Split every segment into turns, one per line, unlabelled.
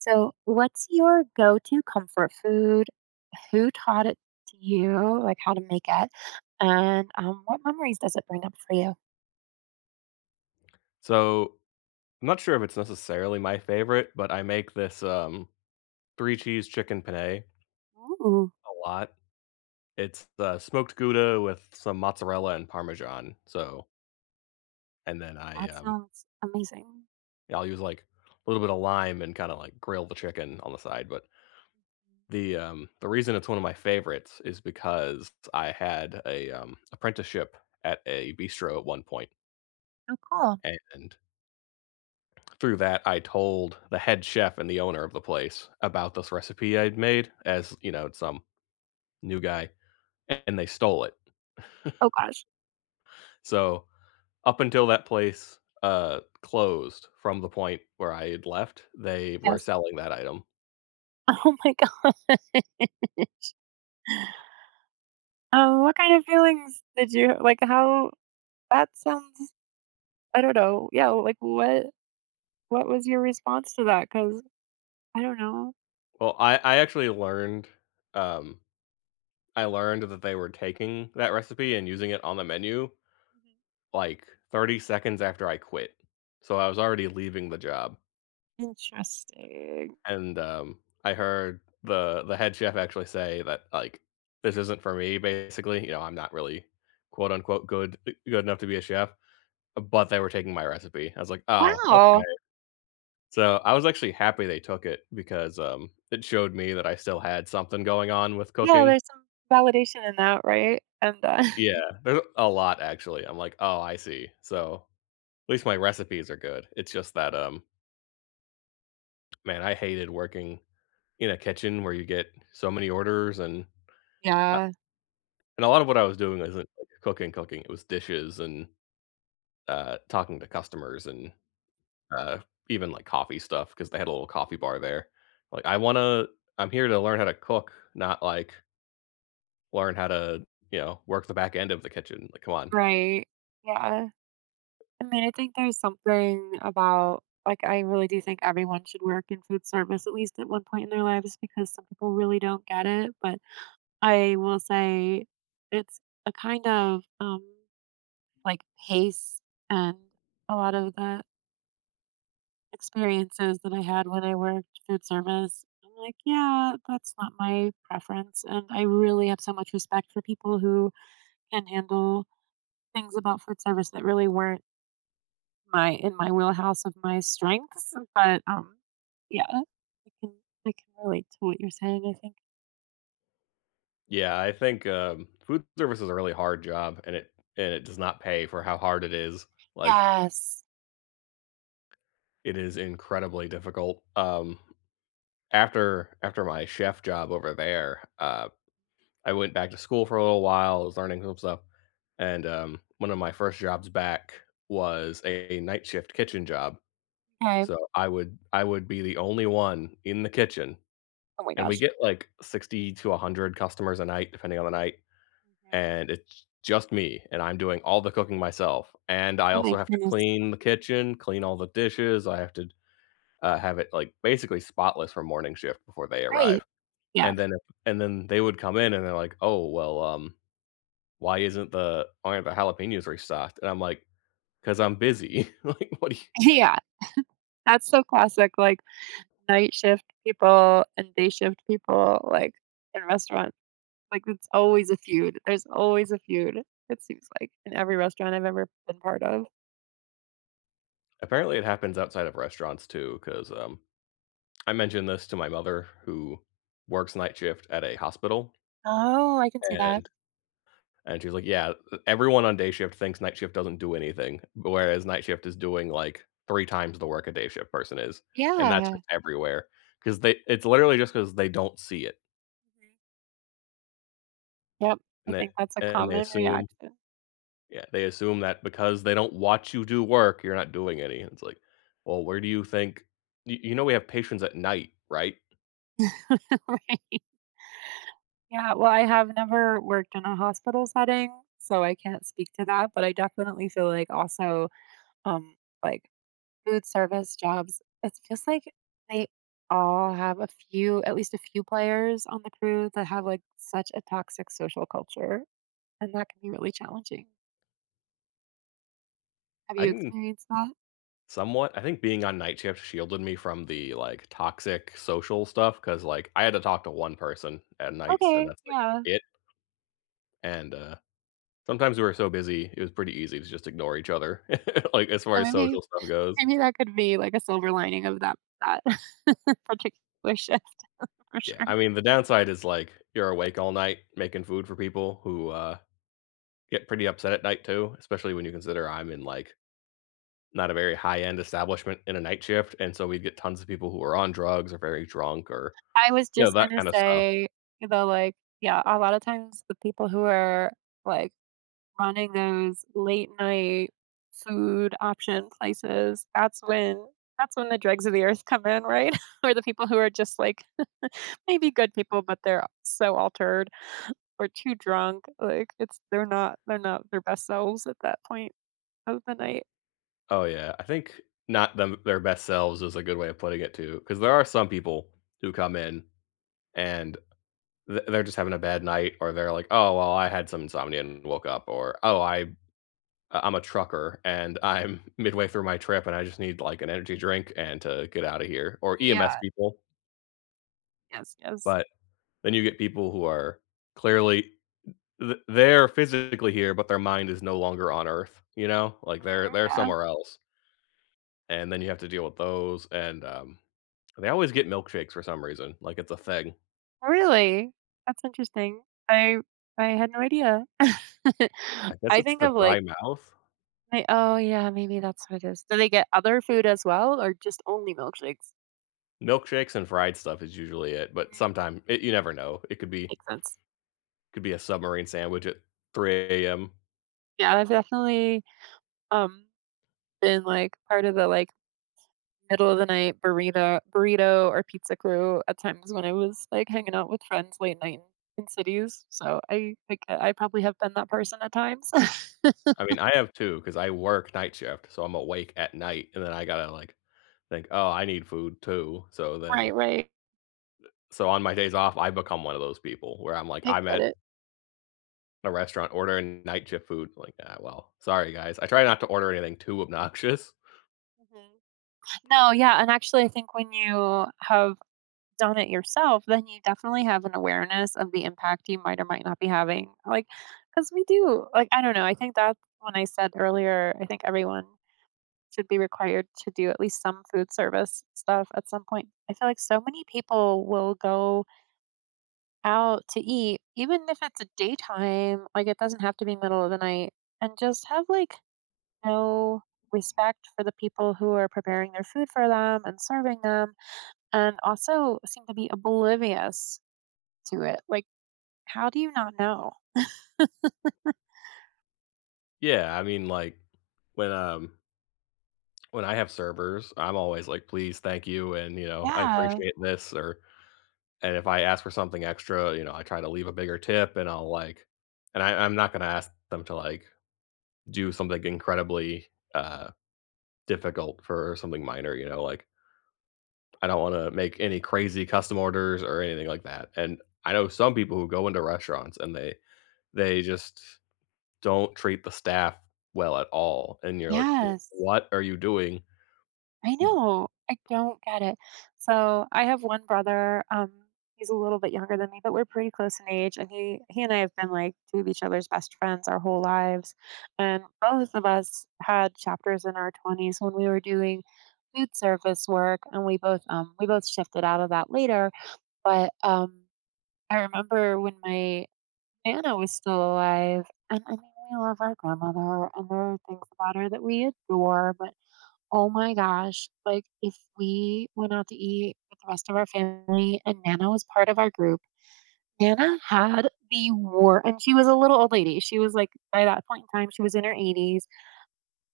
So, what's your go to comfort food? Who taught it to you? Like how to make it? And what memories does it bring up for you?
So, I'm not sure if it's necessarily my favorite, but I make this, 3 cheese chicken penne
Ooh,
a lot. It's, smoked Gouda with some mozzarella and Parmesan. And then I,
that
um
sounds amazing.
yeah, I'll use, like, a little bit of lime and kinda, like, grill the chicken on the side. But the reason it's one of my favorites is because I had a, apprenticeship at a bistro at one point,
So cool.
and through that, I told the head chef and the owner of the place about this recipe I'd made as, some new guy, and they stole it.
Oh gosh.
So up until that place closed from the point where I had left, they were
Yes.
selling that item.
Oh my god. What kind of feelings did you like? How that sounds? I don't know. Yeah. Like what? What was your response to that? Because I don't know.
Well, I actually learned, um, I learned that they were taking that recipe and using it on the menu
Mhm.
like 30 seconds after I quit. So I was already leaving the job.
Interesting.
And, I heard the head chef actually say that, like, "This isn't for me," basically, you know, "I'm not really, quote, unquote good good enough to be a chef," but they were taking my recipe. I was like, "Oh, okay."
Wow.
So, I was actually happy they took it because, it showed me that I still had something going on with
Yeah,
cooking.
there's some validation in that, right? And,
Yeah, there's a lot actually. I'm like, "Oh, I see." So, at least my recipes are good. It's just that, man, I hated working in a kitchen where you get so many orders. and
Yeah.
And a lot of what I was doing isn't like cooking, cooking. It was dishes and, talking to customers and, uh, even like coffee stuff because they had a little coffee bar there. Like, I'm here to learn how to cook, not like learn how to, you know, work the back end of the kitchen. Like, come on.
Right. Yeah. I mean, I think there's something about like, I really do think everyone should work in food service at least at one point in their lives because some people really don't get it, but I will say it's a kind of, like, pace and a lot of the experiences that I had when I worked food service, I'm like, "Yeah, that's not my preference," and I really have so much respect for people who and handle things about food service that really weren't my in my wheelhouse of my strengths, but, yeah, can I can relate to what you're saying, I think.
Yeah, I think, food service is a really hard job and it does not pay for how hard it is. Like,
Yes.
it is incredibly difficult. After my chef job over there, I went back to school for a little while, I was learning some stuff, and, one of my first jobs back was a night shift kitchen job.
Okay.
So I would be the only one in the kitchen,
Oh my
and we
gosh.
get, like, 60 to 100 customers a night, depending on the night,
Mhm.
and it's just me, and I'm doing all the cooking myself, and I
Oh
also
my
have to
goodness.
clean the kitchen, clean all the dishes, I have to, have it, like, basically spotless for morning shift before they
Right.
arrive,
Yeah.
and then if and then they would come in and they're like, "Oh, well, why isn't the why aren't the jalapenos restocked?" And I'm like, because I'm busy. Like, what do you?
Yeah. That's so classic, like, night shift people and day shift people, like, in restaurants. Like, it's always a feud. There's always a feud, it seems like, in every restaurant I've ever been part of.
Apparently, it happens outside of restaurants too. Because I mentioned this to my mother who works night shift at a hospital,
Oh, I can see that.
and she's like, yeah, everyone on day shift thinks night shift doesn't do anything, whereas night shift is doing like three times the work a day shift person is, and that's
Yeah.
just everywhere because they it's literally just because they don't see it
Mhm. Yep, I
and they
think that's a
and they
common
assume
reaction.
Yeah, they assume that because they don't watch you do work, you're not doing any. It's like, well, where do you think you know we have patients at night, right?
Right. Yeah, well, I have never worked in a hospital setting, so I can't speak to that, but I definitely feel like also, um, like, food service jobs, it's just like they all have a few at least a few players on the crew that have, like, such a toxic social culture, and that can be really challenging. Have
I
you
can
experienced that?
somewhat, I think, being on night shift shielded me from the like toxic social stuff because like I had to talk to one person at nights and
Okay,
that's like
yeah,
it. And sometimes we were so busy it was pretty easy to just ignore each other. Like as far
so
as
maybe
social stuff goes.
maybe that could be, like, a silver lining of that particular shift. For
Yeah.
sure.
I mean the downside is like you're awake all night making food for people who get pretty upset at night too, especially when you consider I'm in like not a very high end establishment in a night shift, and so we'd get tons of people who are on drugs or very drunk or
I was
you know
just
that
gonna
kind of stuff.
say, you like, yeah, a lot of times the people who are like running those late night food option places, that's when the dregs of the earth come in, right? or the people who are just like maybe good people, but they're so altered or too drunk. Like it's they're not their best selves at that point of the night.
Oh yeah, I think not them their best selves is a good way of putting it too, because there are some people who come in and they're just having a bad night, or they're like, oh well, I had some insomnia and woke up, or oh, I'm a trucker and I'm midway through my trip and I just need like an energy drink and to get out of here, or EMS
Yeah.
people.
Yes. Yes.
But then you get people who are clearly they're physically here, but their mind is no longer on Earth. You know, like they're
Yeah.
somewhere else, and then you have to deal with those. And they always get milkshakes for some reason. Like it's a thing.
Oh, really? That's interesting. I I had no idea.
I guess
I
it's
think
the
of
dry
like,
mouth.
I oh yeah, maybe that's what it is. Do they get other food as well or just only milkshakes?
Milkshakes and fried stuff is usually it, but
Mm,
sometimes you never know. It could be
Makes sense.
Could be a submarine sandwich at 3 a.m.
Yeah, I've definitely um been like part of the like middle of the night burrito or pizza crew at times when I was like hanging out with friends late night in cities. So I like I probably have been that person at times.
I mean, I have two because I work night shift, so I'm awake at night, and then I gotta like think, oh, I need food too. So then
Right, right.
so on my days off, I become one of those people where I'm like,
I
I'm
get
at
it.
a restaurant ordering night shift food. Like, ah, well, sorry guys. I try not to order anything too obnoxious.
Mhm. No, yeah, and actually I think when you have done it yourself, then you definitely have an awareness of the impact you might or might not be having, like, because we do like, I don't know, I think that's when I said earlier, I think everyone should be required to do at least some food service stuff at some point. I feel like so many people will go out to eat, even if it's daytime, like, it doesn't have to be middle of the night, and just have, like, no respect for the people who are preparing their food for them and serving them and also seem to be oblivious to it. Like, how do you not know?
Yeah, I mean, like when um when I have servers, I'm always like, please, thank you, and you know, I
Yeah,
appreciate this. Or and if I ask for something extra, you know, I try to leave a bigger tip, and I'll like, and I'm not gonna ask them to like do something incredibly uh difficult for something minor. You know, like I don't wanna make any crazy custom orders or anything like that, and I know some people who go into restaurants and they just don't treat the staff well at all, and you're like,
yes,
what are you doing?
I know. I don't get it. So I have one brother. He's a little bit younger than me, but we're pretty close in age, and he and I have been like two of each other's best friends our whole lives, and both of us had chapters in our twenties when we were doing food service work, and we both shifted out of that later, but. I remember when my Nana was still alive, and I mean, we love our grandmother, and there are things about her that we adore, but oh my gosh, like if we went out to eat with the rest of our family and Nana was part of our group, Nana had the war, and she was a little old lady. She was like, by that point in time, she was in her 80s,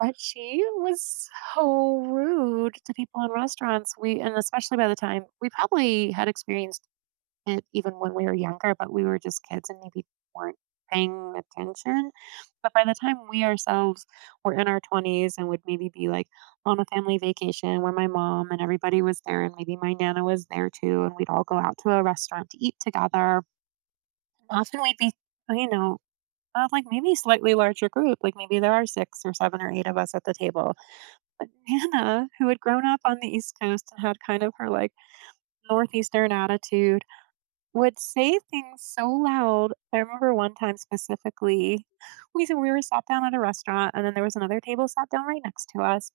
but she was so rude to people in restaurants. We, and especially by the time we probably had experienced it even when we were younger, but we were just kids and maybe weren't paying attention. But by the time we ourselves were in our 20s and would maybe be like on a family vacation where my mom and everybody was there, and maybe my nana was there too, and we'd all go out to a restaurant to eat together. Often we'd be, you know, like maybe slightly larger group, like maybe there are six or seven or eight of us at the table. But Nana, who had grown up on the East Coast and had kind of her like Northeastern attitude, would say things so loud. I remember one time specifically, we were sat down at a restaurant, and then there was another table sat down right next to us.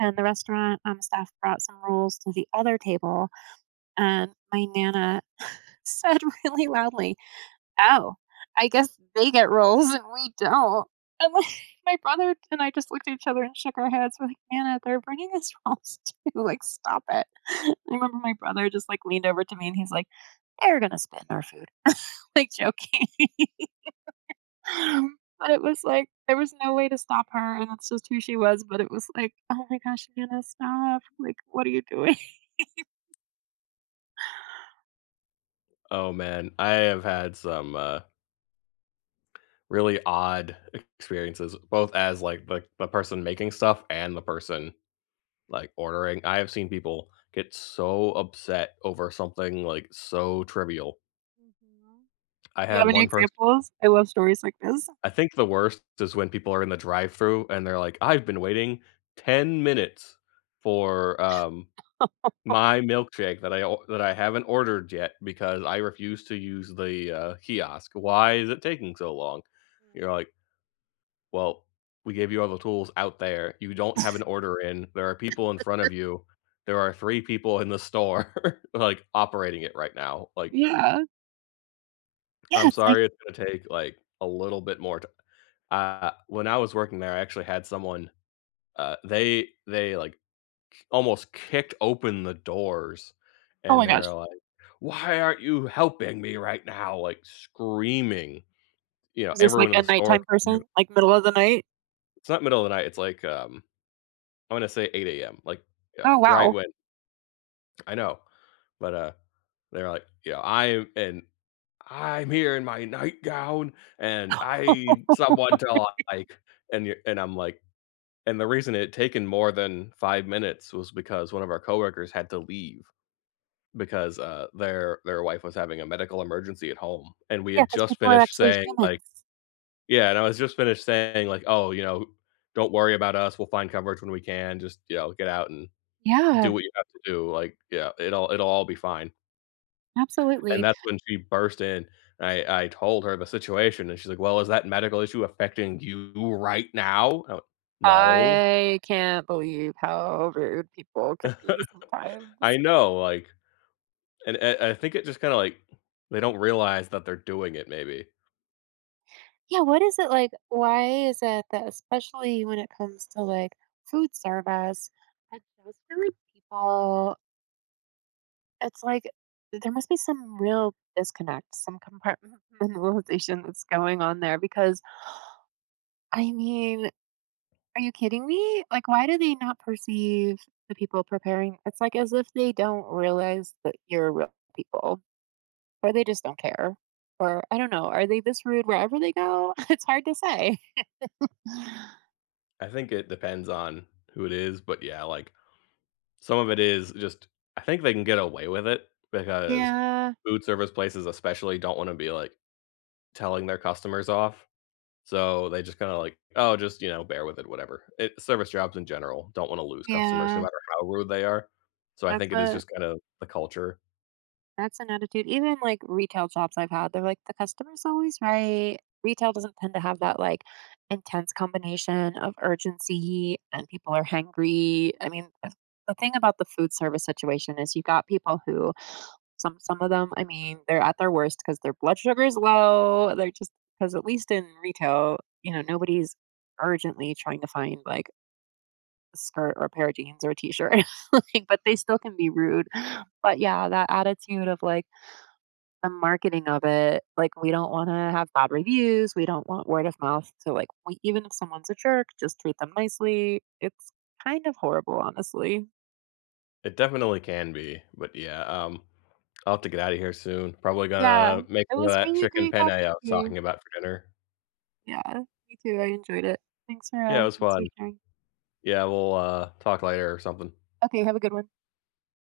And the restaurant staff brought some rolls to the other table, and my nana said really loudly, "Oh, I guess they get rolls and we don't." And like, my brother and I just looked at each other and shook our heads. We're like, "Nana, they're bringing us rolls too. Like, stop it." I remember my brother just like leaned over to me and he's like, "They're gonna spit in our food." like joking. But it was like, there was no way to stop her, and that's just who she was, but it was like, "Oh my gosh, Hannah, stop. Like, what are you doing?"
Oh, man, I have had some, really odd experiences, both as, like, the person making stuff and the person, like, ordering. I have seen people get so upset over something, like, so trivial.
Mhm.
I
Do you
had
have any
one person.
examples? I love stories like this.
I think the worst is when people are in the drive-through and they're like, "I've been waiting 10 minutes for, my milkshake that I o that I haven't ordered yet because I refuse to use the, kiosk. Why is it taking so long?" You're
Mm.
like, "Well, we gave you all the tools out there. You don't have an order in. There are people in front of you. There are 3 people in the store, like, operating it right now. Like,
Yeah. Yeah,
I'm
it's like,
sorry it's gonna take, like, a little bit more t—" When I was working there, I actually had someone— they like, almost kicked open the doors,
"Oh
and
my
they're
gosh,
like, "Why aren't you helping me right now?" Like, screaming. You know,
is this like
everyone in
a
the store—
nighttime person? Like, middle of the night?
it's not middle of the night, it's like, I'm gonna say 8 a.m., like, you
Oh,
know, right
wow."
when— I know, but, they're like, you know, "I and I'm here in my nightgown, and I someone to, like—" and you and I'm like— and the reason it had taken more than 5 minutes was because one of our coworkers had to leave. Because, their wife was having a medical emergency at home, and we
Yeah,
had
because
just
people are
finished
actually
saying, like—
humans.
yeah, and I was just finished saying, like, "Oh, you know, don't worry about us, we'll find coverage when we can, just, you know, get out and do
Yeah,
what you have to do, like, yeah, it'll it'll all be fine." And
absolutely.
that's when she burst in. I told her the situation, and she's like, "Well, is that medical issue affecting you right now?" I went, "No."
I can't believe how rude people can be
I
sometimes.
know, like and I think it just kinda, like they don't realize that they're doing it maybe.
Yeah, what is it like why is it that especially when it comes to, like, food service, I just feel like people it's like there must be some real disconnect, some compartmentalization that's going on there because, I mean, are you kidding me? Like, why do they not perceive the people preparing it's like as if they don't realize that you're real people, or they just don't care, or I don't know, are they this rude wherever they go? It's hard to say.
I think it depends on who it is, but yeah, like some of it is just— I think they can get away with it because
Yeah.
food service places especially don't want to be like telling their customers off. So they just kind of like, oh, just you know, bear with it, whatever. Service jobs in general don't want to lose customers, no
Yeah,
matter how rude they are. So I
that's
think it is
a
just kind of the culture.
that's an attitude. Even like retail jobs I've had, they're like the customer's always right. Retail doesn't tend to have that like intense combination of urgency and people are hangry. I mean, the thing about the food service situation is you got people who some of them, I mean, they're at their worst because their blood sugar is low. They're just because at least in retail, nobody's urgently trying to find like skirt or a pair of jeans or a t-shirt, like, but they still can be rude. But yeah, that attitude of like the marketing of it, like we don't want to have bad reviews, we don't want word of mouth. So like, we, even if someone's a jerk, just treat them nicely. It's kind of horrible, honestly.
It definitely can be, but yeah, I'll have to get out of here soon. Probably
Yeah,
gonna make
it
some of
was
that
really
chicken
great
penne I
talking
was
to
talking
you.
about for dinner.
Yeah, me too. I enjoyed it. Thanks for
Yeah,
uh,
it was
thanks for
fun.
sharing.
Yeah, we'll talk later or something.
Okay, have a good one.